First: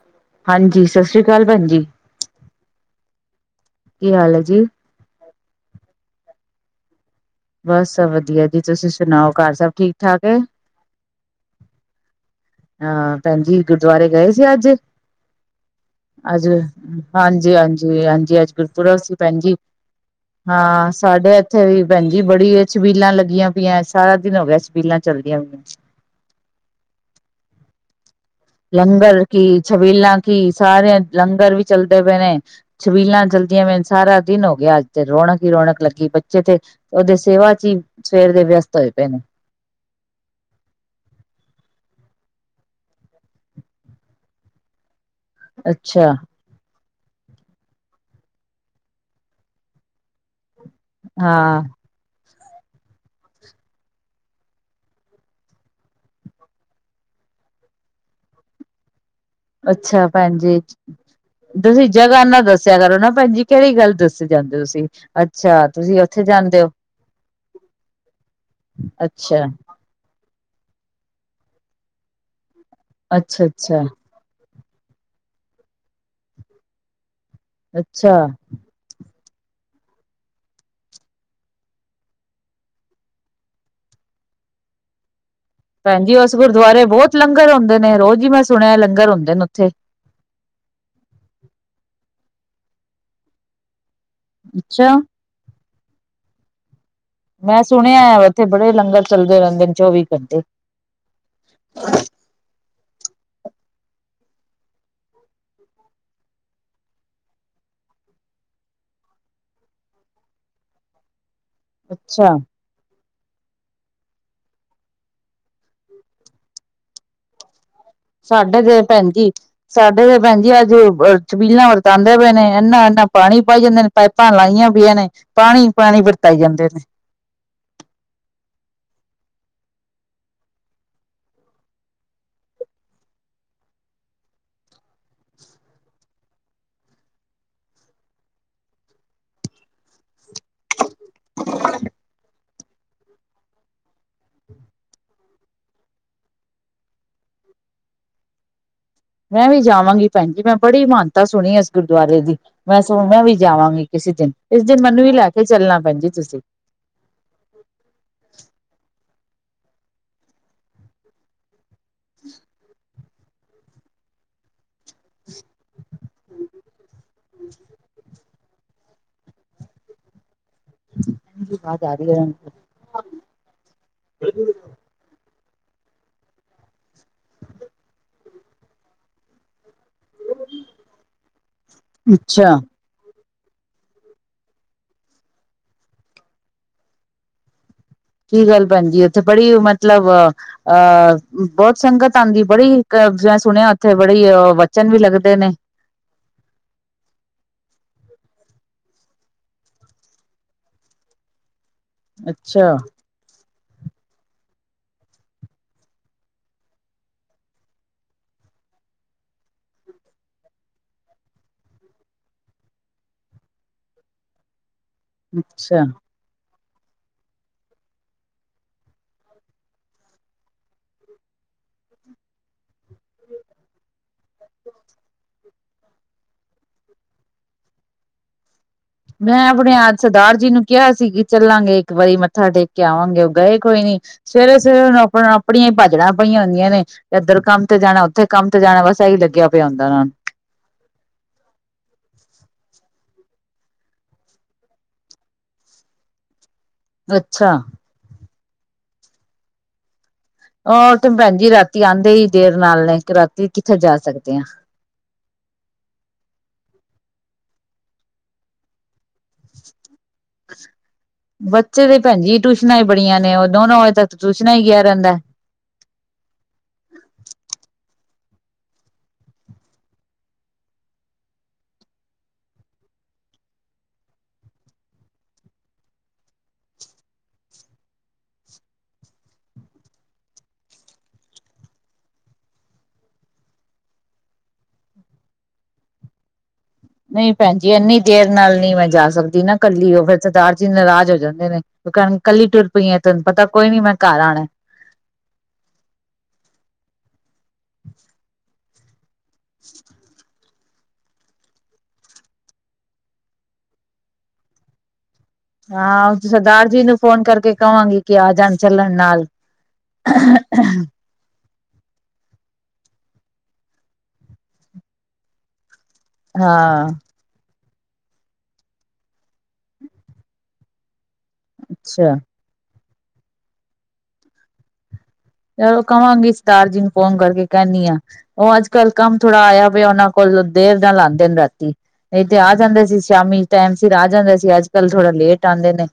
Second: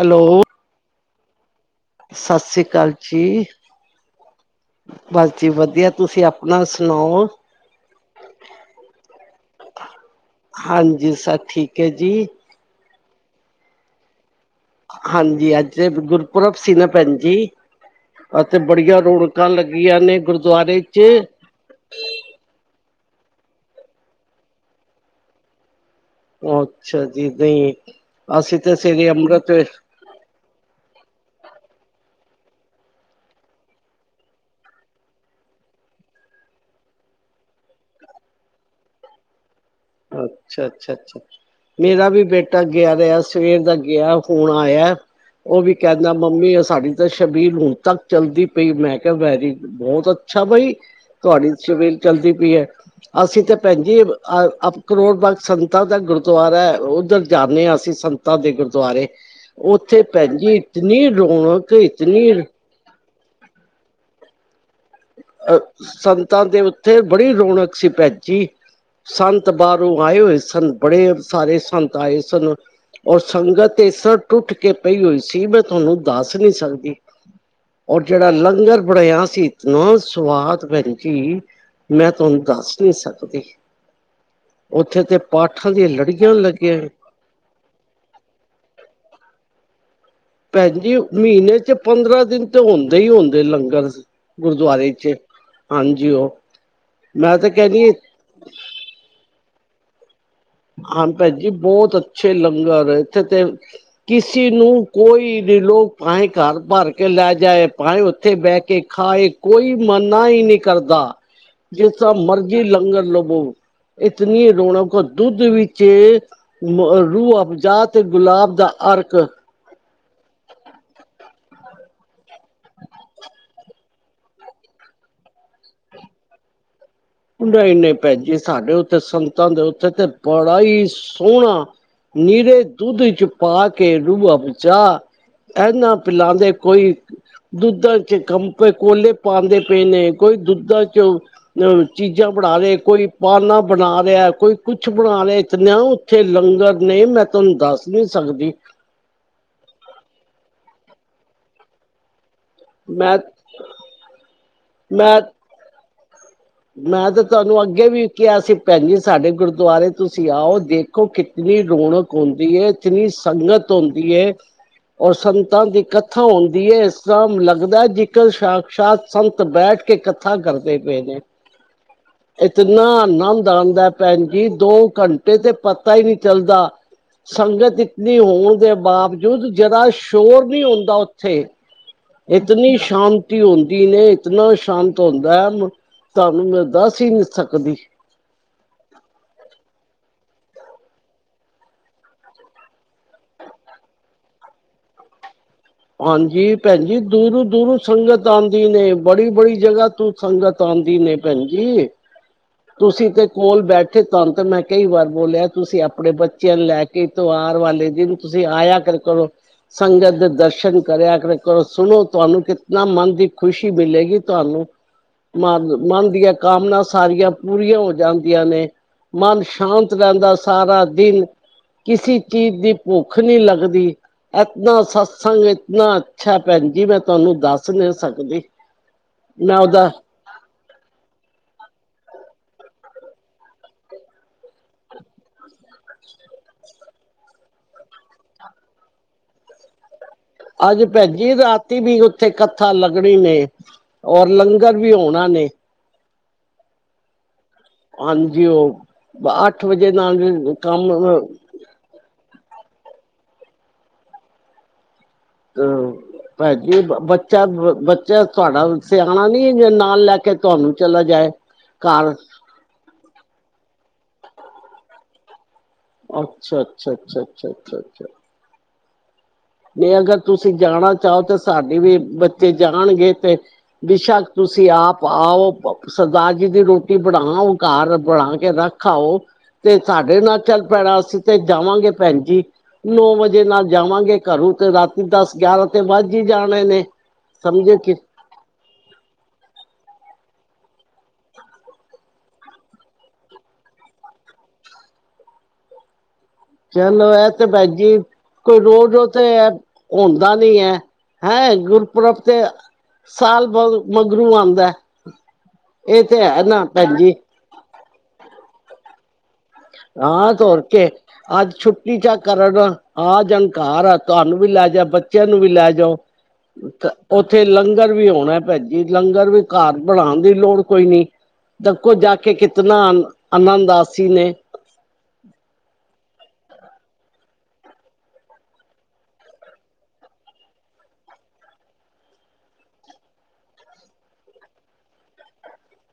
Hello. ਸਤ ਸ੍ਰੀ ਕਾਲ ਭੈਣਜ ਸਤ ਸ੍ਰੀ ਕਾਲ। ਜੀ। ਕੀ ਹਾਲ ਹੈ ਜੀ ਬਸ ਜੀ ਵਧੀਆ। ਤੁਸੀਂ ਅਪ ਨਾ ਸੁਣਾਓ। ਬਸ ਵਧੀਆ ਜੀ। ਤੁਸੀਂ ਸੁਣਾਓ, ਘਰ ਸਭ ਠੀਕ-ਠਾਕ? ਹਾਂਜੀ, ਸਭ ਠੀਕ ਹੈ ਜੀ। ਹਾਂ, ਭੈਣਜੀ ਗੁਰਦੁਆਰੇ ਗਏ ਜੇ ਅੱਜ, ਹਾਂਜੀ, ਅੱਜ ਅੱਜ ਗੁਰਪੁਰਬ ਸੀ ਨਾ ਭੈਣ ਜੀ। ਹਾਂਜੀ ਹਾਂਜੀ ਹਾਂਜੀ ਅੱਜ ਅਤੇ ਗੁਰਪੁਰਬ ਬੜੀਆਂ ਸੀ ਰੌਣਕਾਂ ਭੈਣਜੀ। ਲੱਗੀਆਂ ਨੇ ਗੁਰਦੁਆਰੇ ਹਾਂ, ਚ। ਸਾਡੇ ਐਥੇ ਵੀ ਭੈਣਜੀ ਬੜੀ ਏ ਸ਼ਬੀਲਾਂ ਲੱਗੀਆਂ ਪੀਐਂ, ਸਾਰਾ ਦਿਨ ਹੋ ਗਿਆ ਸ਼ਬੀਲਾਂ ਚਲਦੀਆਂ ਹੋਵਣ। ਅੱਛਾ ਜੀ ਨਹੀਂ। ਅਸੀਂ ਤਾਂ ਸਵੇਰੇ ਲੰਗਰ ਕੀ ਅੰਮ੍ਰਿਤ ਛਬੀਲਾ ਕੀ ਸਾਰੇਆਂ ਲੰਗਰ ਵੀ ਚੱਲਦੇ ਪਏ ਨੇ, ਛਬੀਲਾਂ ਚਲਦੀਆਂ ਪਈਐ ਸਾਰਾ ਦਿਨ ਹੋ ਗਿਆ ਅੱਜ ਤੇ ਰੌਣਕ ਈ ਰੌਣਕ ਲੱਗੀ। ਬੱਚੇ ਤੇ ਔਦੇ ਸੇਵਾ ਚੀ ਸਵੇਰ ਦੇ ਵਿਅਸਤ ਹੋਏ ਪਏ ਨੇ। ਅੱਛਾ ਅੱਛਾ ਅੱਛਾ, ਮੇਰਾ ਵੀ ਬੇਟਾ ਗਿਆ ਦੈ, ਅੱਜ ਸਵੇਰ ਦਾ ਗਿਆ ਹੁਣ ਆਯੈ। ਔ ਵੀ ਅੱਛਾ ਕੈੰਦਾ ਮੰਮੀ ਔ ਸਾਡੀ ਦ ਸ਼ਬੀਲ ਹੁਣ ਤੱਕ ਚੱਲਦੀ ਪਈ, ਮੈਂ ਕਿਆ ਵੈਰੀ ਬੌਤ ਅੱਛਾ ਬਈ। ਤੁਹਾਡੀ ਹਾਂ ਸ਼ਬੀਲ ਚਲਦੀ ਵੀ ਐ, ਅਸੀਂ ਤਾਂ ਪੈੰਜੀ ਅ ਅਪ ਕਰੋੜ ਬਾਗ ਸੰਤਾਂ ਦਾ ਗੁਰਦੁਆਰਾ ਐ, ਓਧਰ ਜਾਂਣੇ ਆਂ ਅਸੀਂ ਸੰਤਾਂ ਦੇ ਗੁਰਦੁਆਰੇ। ਉੱਥੇ ਅੱਛਾ ਭੈਣ ਜੀ ਭੈਣਜੀ, ਇਤਨੀ ਰੌਣਕ ਤੁਸੀਂ ਜਗ੍ਹਾ ਨਾ ਇਤਨੀ ਦੱਸਿਆ ਕਰੋ ਨਾ। ਪੈੰਜੀ ਕੇੜੀ ਗੱਲ ਦੱਸੇ ਜਾਂਦੇ ਔ। ਅ ਸੰਤਾਂ ਦੇ ਉੱਥੇ ਬੜੀ ਰੌਣਕ ਸੀ ਪੈੰਜੀ, ਅੱਛਾ ਸੰਤ ਬਾਰੋਂ ਆਏ ਹੋਏ ਸਨ। ਬੜੇ ਸਾਰੇ ਸੰਤ ਆਏ ਸਨ। ਔਰ ਅੱਛਾ ਸੰਗਤ ਅੱਛਾ ਇ ਸਰ ਟੁੱਟ ਕੇ ਪਈ ਹੋਈ ਸੀ ਮੈਂ ਤੁਹੈਨੂੰ ਦੱਸ ਨੀ ਸਕਦੀ। ਔਰ ਅੱਛਾ ਜੇੜਾ ਲੰਗਰ ਬਣਿਆ ਸੀਤ ਨਾ ਸਵਾਦ ਭੈਣ ਜੀ ਮੈਂ ਤੁਹਾਨ ਦੱਸ ਨੀ ਸਕਦੀ‌।ਔਥੇ ਤੇ ਪਾਠਾਂ ਦੀਆਂ ਭੈਣਜੀ ਲੜੀਆਂ ਉਸ ਲੱਗੀਆਂ। ਗੁਰਦੁਆਰੇ ਬਹੁਤ ਲੰਗਰ ਹੁੰਦੇ ਨੇ ਰੋਜ਼ ਹੀ ਮੈਂ ਸੁਣਿਆ ਲੰਗਰ ਹੁੰਦੇ ਨੇ ਉੱਥੇ ਭੈਣਜੀ ਮਹੀਨੇ ਚ ਪੰਦਰਾਂ ਦਿਨ ਤੇ ਹੁੰਦੇ ਹੀ ਹੁੰਦੇ ਲੰਗਰ ਗੁਰਦੁਆਰੇ ਅੱਛਾ ਚ ਹਾਂਜੀਿਓ ਮੈਂ ਸੁਣਿਆ ਆ ਇੱਥੇ ਬੜੇ ਲੰਗਰ ਚੱਲਦੇ ਰਹਿੰਦੇ ਚੌਵੀ ਘੰਟੇ ਹ ਭੈ ਜੀ ਬਹੁਤ ਅੱਛੇ ਲੰਗਰ ਹੈ ਉਥੇ ਤੇ ਕਿਸੇ ਨੂੰ ਕੋਈ ਨੀ ਲੋ ਭਾਵੇਂ ਘਰ ਭਰ ਕੇ ਲੈ ਜਾਏ ਭਾਵੇਂ ਉੱਥੇ ਬਹਿ ਕੇ ਖਾਏ ਕੋਈ ਮਨਾ ਹੀ ਨਹੀਂੀ ਕਰਦਾ ਜਿਸਾ ਅੱਛਾ ਮਰਜ਼ੀ ਲੰਗਰ ਲਗੋ ਇਤਨੀ ਰੁਣਕ ਦੁੱਧ ਵਿੱਚ ਰੋਬਜਾ ਤੇ ਗੁਲਾਬ ਸਾਡੇ ਦਾ ਤੇ ਭੈਣ ਅਰਕ ਜੀ ਸਾਡੇ ਭੈਣਜੀ ਅੱਜ ਛਬੀਲਾਂਦੇ ਪਏ ਨੇ ਨਾ ਪਾਣੀ ਪਾਈ ਜਾਂਦਾ ਪਾਣੀ ਪਾਣੀ ਵਰਤਾਏ ਜਾਂਦੇ ਨਹੀਂ ਨਹੀਂ ਭੈਜੀ ਸਾਡੇ ਉੱਥੇ ਸੰਤਾਂ ਦੇ ਉੱਥੇ ਤੇ ਬੜਾ ਹੀ ਸੋਹਣਾ ਨੀਰੇ ਦੁੱਧ ਚ ਪਾ ਕੇ ਰੂਹ ਬਚਾ ਹੈ ਨਾ ਪਲਾਾਂਦੇ ਕੋਈ ਦੁੱਧਾਂ ਚ ਕੰਪੇ ਕੋਲੇ ਪਾਉਂਦੇ ਪਏ ਨੇ ਕੋਈ ਦੁੱਧਾ ਚ ਅ ਜ ਬਣਾ ਦੇ ਕੋਈ ਪਾਨਾ ਬਣਾ ਲਿਆ ਕੋਈ ਕੁਛ ਬਣਾ ਲਿਆ ਇਤਨਾ ਉੱਥੇ ਲੰਗਰ ਨੇ ਮੈਂ ਤੁਹਾਨੂੰ ਦੱਸ ਨਹੀਂ ਸਕਦੀ ਮੈਂ ਵੀ ਜਾਵਾਂਗੀ ਭੈਣ ਜੀ ਮੈਂ ਬੜੀ ਮਾਨਤਾ ਸੁਣੀ ਇਸ ਗੁਰਦੁਆਰੇ ਦੀ ਮੈਂ ਸੁ ਹਣ ਮੈਂ ਵੀ ਜਾਵਾਂਗੀ ਕਿਸੇ ਦਿਨ ਮੈਨੂੰ ਵੀ ਮੈਂ ਲੈ ਕੇ ਚੱਲਣਾ ਪੈਂ ਜ ਤੁਸੀਂ ਮੈਂ ਤੇ ਤੁਹਾਨੂੰ ਅੱਗੇ ਵੀ ਕਿਹਾ ਸੀ ਪੈਂਨੀ ਸਾਡੇ ਗੁਰਦੁਆਰੇ ਤੁਸੀਂ ਆਓ ਦੇਖੋ ਕਿਤਨੀ ਰੌਣਕ ਹੁੰਦੀ ਹੈ ਇਤਨੀ ਸੰਗਤ ਹੁੰਦੀ ਹੈ ਔਰ ਸੰਤਾਂ ਦੀ ਕਥਾ ਹੁੰਦੀ ਹੈ ਤਾਂ ਲੱਗਦਾ ਜੇ ਸਾਕਸ਼ਾਤ ਸੰਤ ਬੈਠ ਕੇ ਕੱਥਾ ਕਰਦੇ ਪਏ ਨੇ ਆਵਾਜ਼ ਆ ਰਹੀ ਹੈ ਇਤਨਾ ਆਨੰਦ ਆਉਂਦਾ ਹੈ ਭੈਣ ਜੀ ਦੋ ਘੰਟੇ ਤੇ ਪਤਾ ਹੀ ਨਹੀਂੀ ਚੱਲਦਾ ਸੰਗਤ ਇਤਨੀ ਹੋਣ ਦੇ ਬਾਵਜੂਦ ਜਰਾ ਸ਼ੋਰ ਨਹੀਂ ਹੁੰਦਾ ਉੱਥੇ ਅੱਛਾ ਇਤਨੀ ਸ਼ਾਂਤੀ ਹੁੰਦੀ ਨੇ ਇਤਨਾ ਸ਼ਾਂਤ ਹੁੰਦਾ ਹੈ ਤੁਹਾਨੂੰ ਮੈਂ ਦੱਸ ਹੀ ਨਹੀਂ ਸਕਦੀ। ਕੀ ਗੱਲ ਭੈਣਜੀ ਉੱਥੇ ਬੜੀ ਮਤਲਬ ਅਹ ਬਹੁਤ ਸੰਗਤ ਆਉਂਦੀ ਬੜੀ ਮੈਂ ਸੁਣਿਆ ਉੱਥੇ ਬੜੀ ਵਚਨ ਵੀ ਲੱਗਦੇ ਨੇ। ਹਾਂਜੀ। ਭੈਣਜੀ ਦੂਰੋਂ ਦੂਰੋਂ ਸੰਗਤ ਆ ਨੇ ਬੜੀ ਬੜੀ ਜਗ੍ਹਾ ਤੂੰ ਸੰਗਤ ਆਉਂਦੀ ਨੇ ਭੈਣ ਜੀ। ਅੱਛਾ ਤੁਸੀਂ ਤੇ ਕੋਲ ਬੈਠੇ ਤੁਹਾਨ ਤੇ ਮੈਂ ਕਈ ਵਾਰ ਬੋਲਿਆ ਤੁਸੀਂ ਆਪਣੇ ਬੱਚਿਆਂ ਨੂੰ ਲੈ ਕੇ ਤਿਉਹਾਰ ਵਾਲੇ ਦਿਨ ਤੁਸੀਂ ਆਇਆ ਕਰ ਕਰੋ ਸੰਗਤ ਦੇ ਦਰਸ਼ਨ ਦਰਸ਼ਨ ਕਰਿਆ ਕਰ ਕਰੋ ਸੁਣੋ ਤੁਹਾਨੂੰ ਕਿਤਨਾ ਮਨ ਦੀ ਖ਼ੁਸ਼ੀ ਮਿਲੇਗੀ ਤੁਹਾਨੂੰ ਮ ਅੱਛਾ ਮੰਨਦੀਆਂ ਕਾਮਨਾ ਸਾਰੀਆਂ ਪੂਰੀਆਂ ਹੋ ਜਾਂਦੀਆਂ ਨੇ ਮਨ ਸ਼ਾਂਤ ਰਹਿੰਦਾ ਸਾਰਾ ਦਿਨ ਕਿਸੇ ਚੀਜ਼ ਦੀ ਭੁੱਖ ਨਹੀਂ ਲੱਗਦੀ ਇਤਨਾ ਸ ਸੰਗਤ ਇਤਨਾ ਅੱਛਾ ਭੈਣ ਜੀ ਮੈਂ ਤੁਹਾਨੂੰ ਦੱਸ ਨਹੀਂ ਸਕਦੀ ਨਾ ਮੈਂ ਜੀ ਨਾ, ਉਹਦਾ ਸਰਦਾਰ ਜੀ ਨੂੰ ਕਿਹਾ ਸੀ ਕਿ ਚੱਲਾਂਗੇ ਇੱਕ ਵਾਰੀ ਮੱਥਾ ਟੇਕ ਕੇ ਆਵਾਂਗੇ। ਉਹ ਗਏ ਕੋਈ ਨੀ ਸਵੇਰੇ ਸਵੇਰੇ ਉਹਨੂੰ ਆਪਣਾ ਆਪਣੀਆਂ ਹੀ ਭੱਜੜਾਂ ਪਈਆਂ ਹੁੰਦੀਆਂ ਨੇ ਇੱਧਰ ਕੰਮ ਤੇ ਜਾਣਾ ਉੱਥੇ ਕੰਮ ਤੇ ਜਾਣਾ ਬਸ ਇਹੀ ਲੱਗਿਆ ਪਿਆ ਹੁੰਦਾ। ਉਹ ਨੂੰ ਅੱਜ ਭੈਣ ਜੀ ਰਾਤੀ ਵੀ ਉੱਥੇ ਕੱਥਾ ਲੱਗਣੀ ਨੇ ਔਰ ਲੰਗਰ ਵੀ ਹੋਣਾ ਏ ਅੱਛਾ ਹਾਂਜੀ ਉਹ ਆਠ ਵਜੇ ਨਾਲ ਉਹ ਤੇ ਕੰਮ ਭੈਣ ਜੀ ਰਾਤੀ ਆਉਂਦੇ ਹੀ ਦੇਰ ਨਾਲ ਨੇ ਕ ਰਾਤੀ ਕਿੱਥੇ ਜਾ ਸਕਦੇ ਹਾਂ। ਤੇ ਤੁਹਾਡਾ ਬੱਚਾ ਰੋ ਬੱਚਾ ਤੁਹਾਡਾ ਸਿਆਣਾ ਨੀ ਜੇ ਨਾਲ ਲੈ ਕੇ ਤੁਹਾਨੂੰ ਚਲਾ ਜਾਏ ਬੱਚੇ ਤੇ ਘਰ ਭੈਣ ਜੀ ਟਿਊਸ਼ਨਾਂ ਹੀ ਬੜੀਆਂ ਨੇ ਉਹ ਦੋਨੋ ਵਜੇ ਤੱਕ ਟਿਊਸ਼ਨਾਂ ਹੀ ਗਿਆ ਰਹਿੰਦਾ ਐ। ਅੱਛਾ ਅੱਛਾ ਅੱਛਾ ਅੱਛਾ ਅੱਛਾ ਅੱਛਾ ਜੇ ਅਗਰ ਤੁਸੀਂ ਜਾਣਾ ਚਾਹੋ ਤਾਂ ਸਾਡੀ ਵੀ ਬੱਚੇ ਜਾਣਗੇ ਤੇ ਬੇਸ਼ੱਕ ਤੁਸੀਂ ਆਪ ਆਓ ਸਰਦਾਰ ਜੀ ਦੀ ਰੋਟੀ ਬਣਾਓ ਘਰ ਬਣਾ ਕੇ ਰੱਖ ਆਓ ਤੇ ਸਾਡੇ ਨਾਲ ਚੱਲ ਪੈਣਾ। ਅਸੀਂ ਤੇ ਜਾਵਾਂਗੇ ਭੈਣ ਜੀ ਨੌ ਵਜੇ ਨਾਲ ਜਾਵਾਂਗੇ। ਘਰੋਂ ਤੇ ਰਾਤੀ ਦਸ ਗਿਆਰਾਂ ਤੇ ਵੱਜ ਹੀ ਜਾਣਾ ਨਹੀਂ ਭੈਣ ਜੀ ਇੰਨੀ ਦੇਰ ਨਾਲ ਨਹੀਂ ਮੈਂ ਜਾ ਸਕਦੀ ਨਾ ਕੱਲੀ ਉਹ ਫਿਰ ਸਰਦਾਰ ਜੀ ਨਾਰਾਜ਼ ਹੋ ਜਾਂਦੇ ਨੇ ਕਿ ਕਹਿਣ ਕੱਲੀ ਟੁਰ ਪਈ ਆ ਤੈਨੂੰ ਪਤਾ ਕੋਈ ਨੀ ਮੈਂ ਘਰ ਆਉਣਾ। ਚਲੋ ਇਹ ਤੇ ਭੈਣ ਜੀ ਕੋਈ ਰੋਜ ਰੋਜ ਤੇ ਹਣਦਾ ਨੀ ਹੈ। ਹੈਂ ।ਗੁਰਪੁਰਬ ਤੇ ਸਾਲ ਬਹੁਤ ਮਗਰੋ ਆਉਂਦਾ । ਹਾਂ। ਸਰਦਾਰ ਜੀ ਨੂੰ ਫੋਨ ਕਰਕੇ ਕਵਾਂਗੀ ਕਿ ਆਜਣ ਚੱਲਣ ਨਾਲ ਹਾਂ ਤੇ ਹੋਰ ਕੇ ਛੁੱਟੀ ਚ ਕਰਨ ਆਹ ਜਣ ਘਰ ਆ ਤੁਹਾਨੂੰ ਵੀ ਲੈ ਜਾ ਬੱਚਿਆਂ ਨੂੰ ਵੀ ਲੈ ਜਾਣ ਹਾਂ ਤਾਂ ਉੱਥੇ ਲੰਗ ਲੰਗਰ ਵੀ ਆਣਾ ਭੈਨ ਜੀ ਲੰਗਰ ਵੀ ਘਰ ਬਣਾਉਣ ਦੀ ਲੋੜ ਕੋਈ ਨੀ। ਦਬਕੋ ਅੱਛਾ ਜਾ ਕੇ ਕਿਤਨਾ, ਅਨੰਨਦਾਸੀ ਨੇ। ਚਲੋ ਕਵਾਂਗੀ ਸਰਦਾਰ ਜੀ ਨੂੰ ਫੋਨ ਕਰਕੇ ਕਹਿੰਦੀ ਆ, ਉਹ ਅੱਜ ਕੱਲ ਕੰਮ ਥੋੜਾ ਆਇਆ ਪਿਆ ਉਹਨਾਂ ਕੋਲ ਦੇਰ ਨਾਲ ਆਦੇ ਨੇ ਰਾਤੀ ਨਹੀਂ ਤੇ ਆ ਜਾਂਦੇ ਸੀ, ਸ਼ਾਮੀ ਟਾਈਮ ਫਿਰ ਆ ਜਾਂਦੇ ਸੀ ਅੱਜ ਕੱਲ੍ਹ ਥੋੜਾ ਲੇਟ ਆਦੇ ਨੇ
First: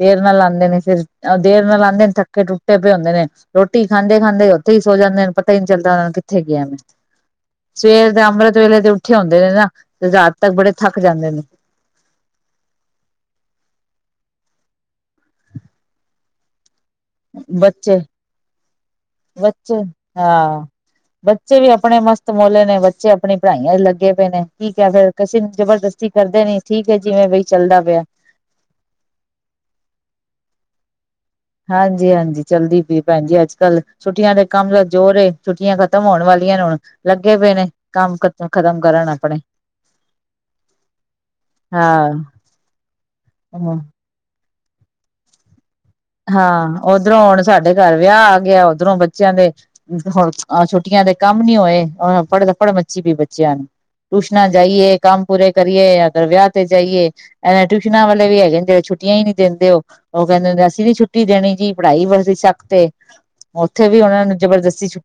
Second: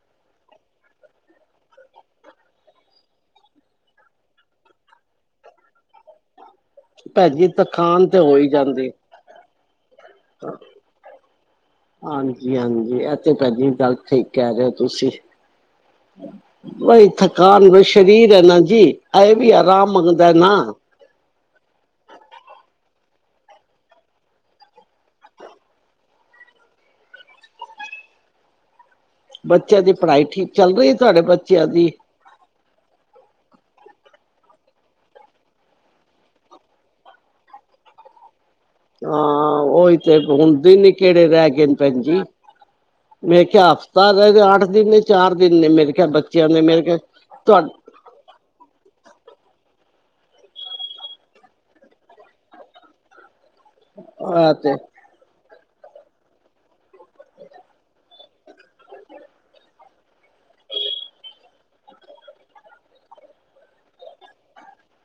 ਦੇਰ ਨਾਲ ਆਦੇ ਨੇ ਫਿਰ ਦੇਰ ਨਾਲ ਆਦੇ ਨੇ ਥੱਕੇ ਟੁੱਟੇ ਪਏ ਹੁੰਦੇ ਨੇ ਰੋਟੀ ਖਾਂਦੇ, ਖਾਂਦੇ ਉੱਥੇ ਹੀ ਸੋ ਜਾਂਦੇ ਨੇ ਪਤਾ ਨੀ ਚੱਲਦਾ ਉਹ ਨੂੰ ਕਿੱਥੇ ਭੈਣ ਜੀ ਥਕਾਨ ਸਵੇਰ ਤੇ ਤਾਂ ਹੋ ਹੀ ਅੰਮ੍ਰਿਤ ਵੇਲੇ ਤੇ ਜਾਂਦੀ ਉੱਠੇ ਹੁੰਦੇ ਨੇ ਨਾ। ਤੇ ਰਾਤ ਤੱਕ ਬੜੇ ਥੱਕ ਜਾਂਦੇ ਨੇ ਹਾਂਜੀ, ਹਾਂਜੀ ਇਥੇ ਭੈਣ ਜੀ ਗੱਲ ਠੀਕ ਕਹਿ ਰਹੇ ਹੋ ਤੁਸੀਂ ਬਈ ਥਕਾਨ ਵੀ ਸ਼ਰੀਰ ਹੈ ਨਾ ਜੀ ਐਵੀ ਬੱਚੇ-ਬੱਚੇ ਆਰਾਮ ਮੰਗਦਾ ਨਾ ਹਾਂ। ਬੱਚੇ ਵੀ ਆਪਣੇ ਮਸਤ ਮੋਲੇ ਨੇ ਬੱਚੇ ਆਪਣੀ ਪੜ੍ਹਾਈਆਂ ਲੱਗੇ ਪਏ ਨੇ ਠੀਕ ਹੈ, ਫੇਰ ਕਿਸੇ ਨੂੰ ਜਬਰਦਸਤੀ ਕਰਦੇ ਨੀ ਠੀਕ ਹੈ ਜਿਵੇਂ ਬਈ ਚੱਲਦਾ ਪਿਆ। ਬੱਚਿਆਂ ਦੀ ਪੜ੍ਹਾਈ ਠੀਕ ਚੱਲ ਰਹੀ? ਤੁਹਾਡੇ ਬੱਚਿਆਂ ਦੀ? ਹਾਂਜੀ-ਹਾਂਜੀ ਚੱਲਦੀ ਪਈ ਭੈਣ ਜੀ ਅੱਜ। ਕੱਲ ਛੁੱਟੀਆਂ ਦੇ ਕੰਮ ਜੋੋਰ ਏ ਛੁੱਟੀਆਂ ਖਤਮ ਹੋਣ ਵਾਲੀਆਂ ਨੇ ਹੁਣ ਲੱਗੇ ਪਏ ਨੇ ਕੰਮ ਖਤਮ ਕਰਨ ਆਪਣੇ ਹਾਂ, ਉਹੀ ਤੇ ਹੁੰਣ ਦੀਨ ਈ ਕਿਹੜੇ ਰਹਿ ਗਏ ਨੇ ਭੈੰਜੀ, ਹਾਂ ਮੈਂ ਕਿਹਾ ਹਫ਼ਤਾ ਰਹਿ ਗਿਆ ਅੱਠ ਤਿਨ, ਚਾਰ ਦਿਨ ਨੇ ਮੇਰੇ ਖਿਆਲ ਬੱਚਿਆਂ ਦੇ ਹਾਂ ਮੇਰੇ ਖਿਆਲ ਓਧਰੋਂ ਹੁਣ ਸਾਡੇ ਘਰ ਵਿਆਹ ਆ ਗਿਆ, ਓਧਰੋਂ ਬੱਚਿਆਂ ਦੇ ਹੁਣ ਛੁੱਟੀਆਂ ਦੇ ਕੰਮ ਨੀ ਹੋਏ ਫੜ ਫੜ ਮੱਚੀ ਪਈ ਬੀ। ਨੂੰ ਤੂਸ਼ਨਾ ਤੁਹਾ ਤੇ ਜਾਈਏ ਕਾਮ ਪੂਰੇ ਕਰੀਏ ਜਾਂ ਫਿਰ ਵਿਆਹ ਤੇ ਜਾਈਏ ਇਹਨਾਂ ਟਿਊਸ਼ਨਾਂ ਵਾਲੇ ਵੀ ਹੈ ਕਹਿੰਦੇ ਛੁੱਟੀਆਂ ਹੀ ਨਹੀਂ ਦਿੰਦੇ ਉਹ ਕਹਿੰਦੇ ਹੁੰਦੇ। ਨ ਛੁੱਟੀ ਦੇਣੀ ਜੀ ਪੜ੍ਹਾਈ ਵਦੀ ਸਕ ਤੇ ਉੱਥੇ ਵੀ ਉਹਨਾ ਨੂੰ ਜਬਰਦਸਤੀ ਛੁੱਟੀ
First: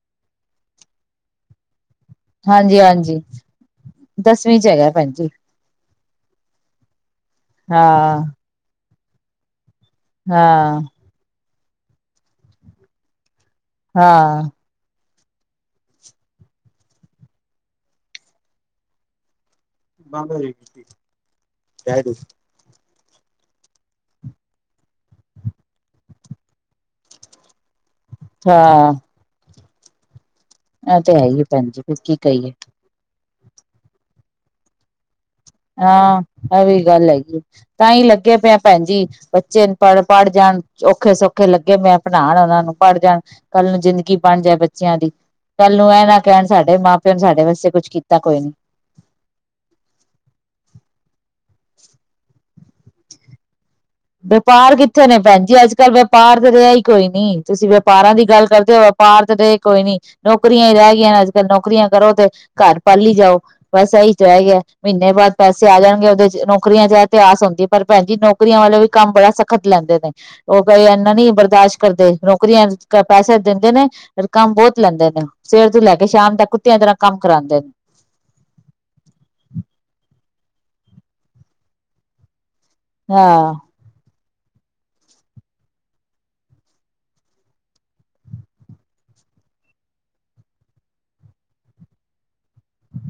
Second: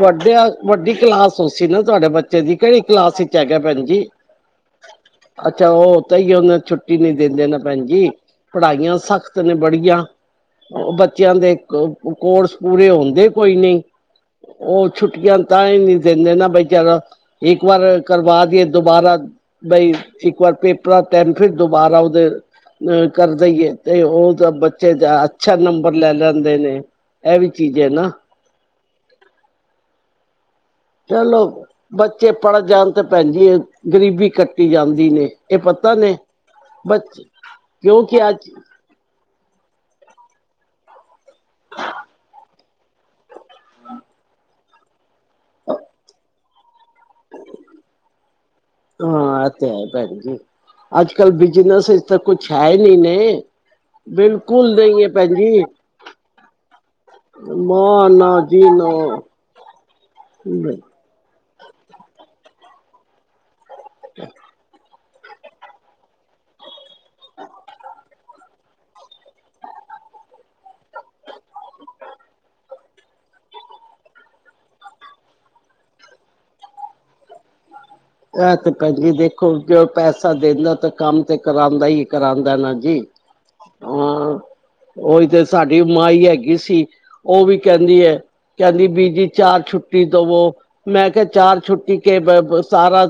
ਵੱਡੇ ਵੱਡੀ ਕਲਾਸ ਹੋ ਸੀ ਨਾ ਤੁਹਾਡੇ ਬੱਚੇ ਦੀ ਕਿਹੜੀ ਹਾਂਜੀ ਕਲਾਸ ਹਾਂਜੀ ਵਿੱਚ ਹੈਗਾ ਭੈਣ ਜੀ ਦਸਵੀਂ ਚ ਹੈਗਾ ਭੈਣ ਜੀ ਅੱਛਾ ਉਹ ਤਾਂ ਹੀ ਉਹਨੇ ਛੁੱਟੀ ਨੀ ਦਿੰਦੇ ਨੇ ਭੈਣ ਜੀ ਹਾਂ ਪੜ੍ਹਾਈਆਂ ਸਖ਼ਤ ਨੇ ਬੜੀ। [unintelligible] ਹਾਂ ਬੱਚਿਆਂ ਦੇ ਕੋਰਸ ਪੂਰੇ ਹੁੰਦੇ ਕੋਈ ਨਹੀਂ। ਹਾਂ। ਉਹ ਛੁੱਟੀਆਂ ਤਾਂ ਹੀ ਨਹੀਂ ਦਿੰਦੇ ਨਾ ਬਚਾਰਾ ਇੱਕ ਵਾਰ ਕਰਵਾ ਦੀਏ ਦੁਬਾਰਾ ਬਈ ਇੱਕ ਵਾਰ ਪੇਪਰਾਂ ਟੈਨਥ ਫਿਰ ਦੁਬਾਰਾ ਉਹਦੇ ਅ ਕਰ ਦੇਈਏ ਤੇ ਉਹ ਤਾਂ ਬੱਚੇ ਦਾ ਅੱਛਾ ਨੰਬਰ ਲੈ ਲੈਂਦੇ ਨੇ ਇਹ ਵੀ ਚੀਜ਼ ਹੈ ਨਾ। ਹਾਂ ਇਹ ਤੇ ਹੈ ਹੀ ਚਲੋ ਭੈਣ ਜੀ ਕੀ ਬੱਚੇ ਕਹੀਏ ਪੜ੍ਹ ਜਾਣ ਤੇ ਭੈਣਜੀ ਗਰੀਬੀ ਕੱਟੀ ਜਾਂਦੀ ਨੇ। ਇਹ ਪਤਾ ਨੇ ਹਾਂ ਇਹ ਵੀ ਗੱਲ ਬੱਚ ਹੈਗੀ ਤਾਂ ਹੀ ਕਿਉਂਕਿ ਲੱਗੇ ਅੱਜ ਪਿਆ ਭੈਣ ਜੀ ਬੱਚੇ ਪੜ੍ਹ ਪੜ੍ਹ ਜਾਣ ਔਖੇ ਸੌਖੇ ਲੱਗੇ ਮੈਂ ਪੜ੍ਹਾਉਣ ਹਨਾਂ ਨੂੰ ਪੜ ਜਾਣ। ਕੱਲ੍ਹ ਨੂੰ ਜ਼ਿੰਦਗੀ ਬਣ ਜਾਏ ਬੱ। ਬੱਚਿਆਂ ਦੀ। ਕੱਲ ਨੂੰ ਇਹ ਨਾ ਕਹਿਣ। ਸਾਡੇ ਮਾ। ਫਿਰ ਸਾਡੇ ਵਾਸਤੇ ਕੁਛ ਕੀਤਾ ਕੋਈ ਨੀ। ਹਾਂ ਇਹ ਤੇ ਹੈ ਭੈਣ ਜੀ ਅੱਜ [unintelligible] ਕੱਲ ਬਿਜਨਸ ਤਾਂ ਕੁ ਛਾਏ ਨੀ ਨੇ, ਬਿਲਕੁਲ ਵਪਾਰ ਨਹੀਂ ਕਿੱਥੇ ਹੈ ਨੇ ਭੈਣ ਜੀ ਅੱਜ ਕੱਲ੍ਹ ਵਪਾਰ ਤੇ ਰਿਹਾ ਹੀ ਕੋਈ ਨੀ ਤੁਸੀਂ ਨਾ ਵਪਾਰਾਂ ਦੀ ਨਾ ਗੱਲ ਜੀ ਕਰਦੇ ਹੋ ਨਾ ਵਪਾਰ ਤੇ ਰਹੇ ਕੋਈ ਨੀ ਨੌਕਰੀਆਂ ਹੀ ਰਹਿ ਗਈਆਂ ਨੇ ਅੱਜ। ਨੌਕਰੀਆਂ ਕਰੋ ਤੇ ਘਰ ਪਾਲੀ ਜਾਓ, [unintelligible] ਬਸ ਏਹ ਚ ਆ ਗਿਆ। ਮਹੀਨੇ ਬਾਅਦ ਪੈਸੇ ਆ ਜਾਣਗੇ ਉਹਦੇ ਚ ਨੌਕਰੀਆਂ ਚ ਇਤਿਹਾਸ ਹੁੰਦੀ ਹੈ ਪਰ ਭੈਣ ਜੀ ਨੌਕਰੀਆਂ ਵੱਲੋਂ ਵੀ। ਕੰਮ ਬੜਾ ਸਖਤ ਲੈਂਦੇ ਨੇ ਉਹ ਕਈ ਇਨਾ ਨਹੀਂ ਬਰਦਾਸ਼ਤ ਕਰਦੇ ਨੌਕਰੀਆਂ ਪੈਸੇ ਦਿੰਦੇ ਨੇ ਕੰਮ ਬਹੁਤ ਲੈਂਦੇ ਨੇ ਸਵੇਰ ਤੋਂ ਲੈ ਕੇ ਸ਼ਾਮ ਤੱਕ ਕੁੱਤਿਆਂ ਤਰ੍ਹਾਂ ਕੰਮ ਕਰਾਦੇ ਨੇ। ਆਹ ਤੇ ਭੈਣਜੀ ਦੇਖੋ ਜੋ ਪੈਸਾ ਦਿੰਦਾ ਤਾਂ ਕੰਮ ਤੇ ਕਰਉਦਾ ਹੀ ਕਰਾਉਂਦਾ [unintelligible] ਪਹਿਲਾ ਜੀ ਹਾਂ । ਉਹੀ ਤੇ ਸਾਡੀ ਮਾਈ ਹੈਗੀ ਸੀ ਉਹ ਵੀ ਕਹਿੰਦੀ ਹੈ ਕਹਿੰਦੀ ਬੀਬੀ ਚਾਰ ਛੁੱਟੀ ਦਵੋ ਮੈਂ ਕਿਹਾ ਚਾਰ ਛੁੱਟੀ ਕੇ, [unintelligible] ਸਾਰਾ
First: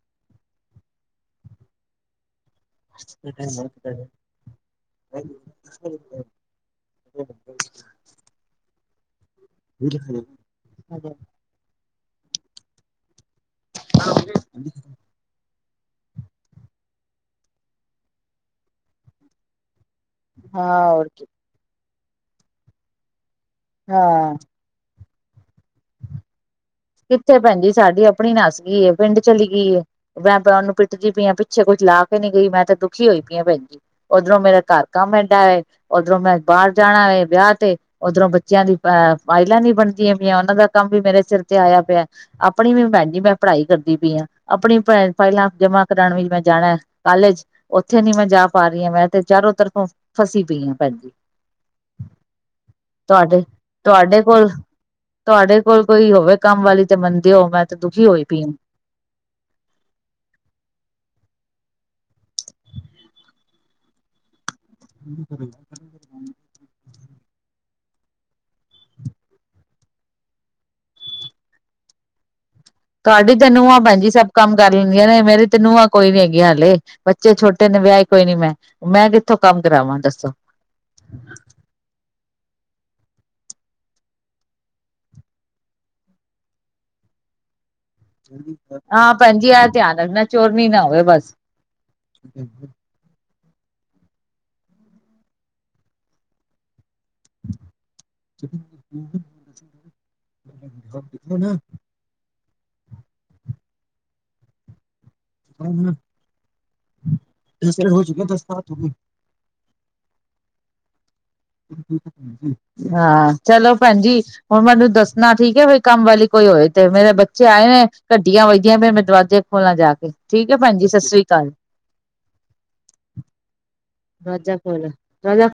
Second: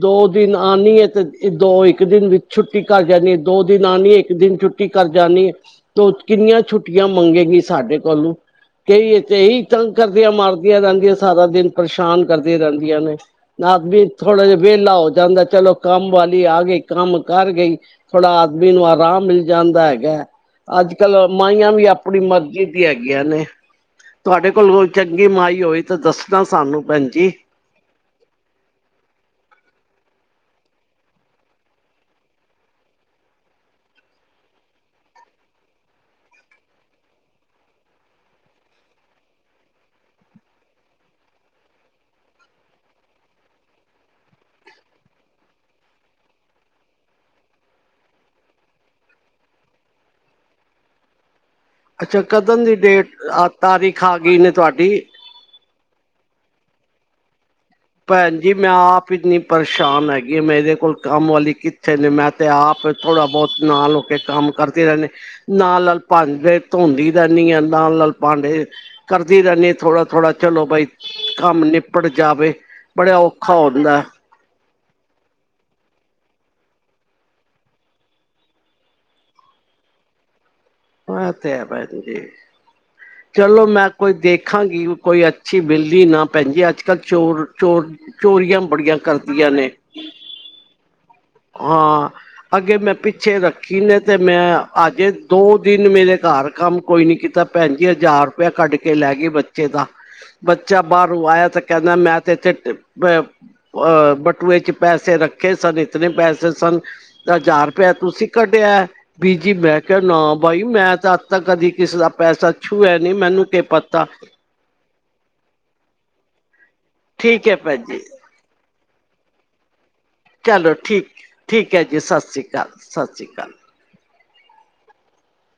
ਦੋ ਦਿਨ ਆਉਣੀ ਏ ਤੇ ਦੋ ਇੱਕ ਦਿਨ ਵਿੱਚ, ਛੁੱਟੀ ਕਰ ਜਾਣੀ ਹੈ ਦੋ ਦਿਨ ਆਣੀ ਹੈ ਇੱਕ ਦਿਨ ਛੁੱਟੀ ਕਰ ਜਾਣੀ ਹੈ ਤ ਕਿੰਨੀਆਂ ਛੁੱਟੀਆਂ ਮੰਗੇਗੀ ਸਾਡੇ ਕੋਲੋਂ, ਕ ਤੇ ਇਹੀ ਤੰਗ ਕਰਦੀਆਂ ਮਾਰਦੀਆਂ ਰਹਿੰਦੀਆਂ ਸਾਰਾ ਦਿਨ, ਪਰੇਸ਼ਾਨ ਕਰਦੀਆਂ ਰਹਿੰਦੀਆਂ ਨੇ। ਨਾ ਵੀ ਥੋੜਾ ਜਿਹਾ ਵਿਹਲਾ ਹੋ ਜਾਂਦਾ ਚਲੋ, ਕੰਮ ਵਾਲੀ ਆ ਗਈ ਕੰਮ ਕਰ ਗਈ ਥੋੜਾ ਆਦਮੀ ਨੂੰ ਆਰਾਮ ਮਿਲ ਜਾਂਦਾ ਹੈ। ਹਾਂ ਹੋਰ ਅੱਜ-ਕੱਲ ਕੀ ਮਾਈਆਂ ਵੀ ਆਪ ਆਪਣੀ ਮਰਜ਼ੀ ਦੀ ਹੇਗੀਆ ਨੇ, ਹਾਂ ਤੁਹਾਡੇ ਕੋਲੋਂ, ਚੰਗੀ ਮਾਈ ਹੋਈ ਤਾਂ ਦੱਸਣਾ। ਸਾਨੂੰ ਭੈਣ ਜੀ ਕਿੱਥੇ ਭੈਣਜੀ ਸਾਡੀ ਆਪਣੀ ਨਾਸੀ [unintelligible] ਗਈ ਪਿੰਡ ਚਲੀ ਗਈ ਮੈਂ ਉਹਨੂੰ ਪਿੱਟਦੀ ਪਈ ਹ ਪਿੱਛੇ ਕੁੱਛ ਲਾ ਕੇ ਨੀ ਗਈ ਮੈਂ ਤੇ ਦੁਖੀ ਹੋਈ ਪਈ ਹ ਭੈਣ ਜੀ ਉਓਧਰੋਂ ਮੇਰਾ ਘਰ ਕੰਮ ਐਏਡਾ ਹੈ ਉੱਧਰੋਂ ਮੈਂ ਬਾਹਰ ਜਾਣਾ ਵ ਵਿਆਹ ਤੇ ਉਓਧਰੋਂ ਬੱਚਿਆਂ ਦੀ ਅ ਫਾਈਲਾਂ ਨੀ ਬਣਦੀਆਂ ਪਈਆਂ ਉਹਨਾਂ ਦਾ ਕੰਮ ਵੀ ਮੇਰੇ ਸਿਰ [unintelligible] ਆਇਆ ਪਿਆ ਆਪਣੀ ਵੀ ਭੈਣ ਜੀ ਮੈਂ ਪੜ੍ਹਾਈ ਕਰਦੀ ਪਈ ਹਾਂ ਆਪਣੀ ਫਾਈਲਾਂ ਜਮਾ ਕਰਾਉਣ ਵੀ ਮੈਂ ਜਾਣਾ ਕਾਲਜ ਉੱਥੇ ਨੀ ਮੈਂ ਜਾ ਪਾ ਰਹੀ ਹਾਂ ਮੈਂ ਤੇ ਚਾਰੋ ਤਰਫੋਂ ਫਸੀ ਪਈ ਹਾਂ ਭੈਣ ਜੀ। [unintelligible] ਅੱਛਾ ਕਦਣ ਦੀ ਡੇਟ ਤੁਹਾਡੇ ਆ ਤਾਰੀਖ ਆ ਤੁਹਾਡੇ ਗਈ ਕੋਲ ਨੇ ਤੁਹਾਡੀ ਤੁਹਾਡੇ ਕੋਲ ਕੋਈ ਹੋਵੇ ਕੰਮ ਵਾਲੀ ਤੇ ਮੰਨਦੇ ਹੋ ਮੈਂ, ਤੇ ਦੁਖੀ [unintelligible] ਹੋਈ ਭੈਣ ਪਈ ਆ। ਜੀ ਮੈਂ ਆਪ ਇੰਨੀ ਪਰੇਸ਼ਾਨ ਹੈਗੀ ਮੇਰੇ ਕੋਲ ਕੰਮ ਵਾਲੀ ਕਿ ਅੱਛੇ ਨੇ ਮੈਂ ਤੇ ਆਪ ਥੋੜ੍ਹਾ ਬਹੁਤ ਨਾਲ ਹੋ ਕੇ ਕੰਮ ਕਰਦੇ ਰਹਿੰਦੇ ਨਾਲ-ਨਾਲ ਭਾਂਡੇ ਧੋਂਦੀ, [unintelligible] ਰਹਿੰਦੀ ਹਾਂ ਨਾਲ-ਨਾਲ ਪਾਂਡੇ ਕਰਦੀ ਰਹਿੰਦੀ ਥੋੜਾ-ਥੋੜਾ ਚਲੋ ਬਾਈ ਕੰਮ ਨਿਪੜ ਜਾਵੇ। ਬੜਾ ਤੁਹਾਡੀ ਔਖਾ ਤੈਨੂੰ ਨੂੰਹਾਂ ਹੁੰਦਾ ਭਜੀ ਸਭ ਕੰਮ ਕਰ ਲੈਂਦੀਆਂ ਨੇ ਮੇਰੀ ਤੇ ਨੂੰਹਾਂ ਕੋਈ ਨੀ ਹੈਗੀਆਂ ਹਾਲੇ ਬੱਚੇ ਛੋਟੇ ਨੇ ਵਿਆਹ ਕੋਈ ਨੀ ਮੈਂ ਮੈਂ ਕਿੱਥੋਂ ਕੰਮ ਕਰਾਵਾਂ ਦੱਸੋ। ਹਾਂ ਤੇ ਹੈ ਭੈਣ ਜੀ, ਚਲੋ, ਮੈਂ ਕੋਈ ਦੇਖਾਂਗੀ ਕੋਈ ਅੱਛੀ ਬਿੱਲੀ ਨਾ ਪੈਂਦੀ ਅੱਜ ਕੱਲ ਚੋਰ-ਚੋਰ, ਹਾਂ ਭੈਣਜੀ ਆ ਧਿਆਨ ਰੱਖਣਾ ਚੋਰਨੀ ਨਾ ਹੋਵੇ ਬਸ, ਹਾਂ ਅੱਗੇ ਮੈਂ ਪਿੱਛ ਪਿੱਛੇ ਰੱਖੀ ਨੇ ਤੇ ਮੈਂ ਅਜੇ ਦੋ ਦਿਨ ਮੇਰੇ ਘਰ ਕੰਮ ਕੋਈ ਨੀ ਕੀਤਾ ਭੈਣ ਹਜ਼ਾਰ ਰੁਪਈਆ ਕੱਢ ਕੇ ਲੈ ਗਈ ਬੱਚੇ ਦਾ ਬੱਚਾ ਬਾਹਰੋਂ ਆਇਆ ਤੇ ਕਹਿੰਦਾ ਮੈਂ ਤੇ ਇੱਥੇ, ਬਟੂਏ ਚ ਪੈਸੇ, ਤੇ ਰੱਖੇ ਸਾਡੇ, ਪੈਸੇ ਸਨ ਹਜ਼ਾਰ ਰੁਪਇਆ ਤੁਸੀਂ ਕੱਢਿਆ ਵੀ, ਜੀ ਮੈਂ ਕਿਹਾ ਨਾ ਬਾਈ ਮੈਂ ਤਾਂ, ਤੱਕ ਕਦੀ ਕਿਸੇ ਦਾ ਪੈਸਾ ਛੂਆ ਨੀ ਹਾਂ, ਮੈਨੂੰ ਕੀ ਚਲੋ ਪਤਾ ਭੈਣਜੀ ਹੁਣ ਮੈਨੂੰ ਦੱਸਣਾ ਠੀਕ ਹੈ ਜੇ ਕੰਮਵਾਲੀ ਕੋਈ ਹੋਵੇ। ਤੇ ਮੇਰੇ ਬੱਚੇ ਠੀਕ ਹੈ ਆਏ ਭੈਣ ਨੇ ਜੀ ਘੱਡੀਆਂ ਵਜਦੀਆਂ ਫੇਰ ਮੈਂ ਦਰਵਾਜ਼ੇ, ਖੋਲਾਂ ਜਾ ਕੇ ਠੀਕ ਐ ਚਲੋ ਭੈਣ ਜੀ ਸਤਿ ਠੀਕ ਸ੍ਰੀ ਅਕਾਲ ਠੀਕ ਹੈ ਜੀ ਸਤਿ ਸ਼੍ਰੀ ਅਕਾਲ ਸਤਿ ਸ਼੍ਰੀ ਅਕਾਲ, ਦਰਵਾਜਾ ਖੋਲ ਆਜਾ,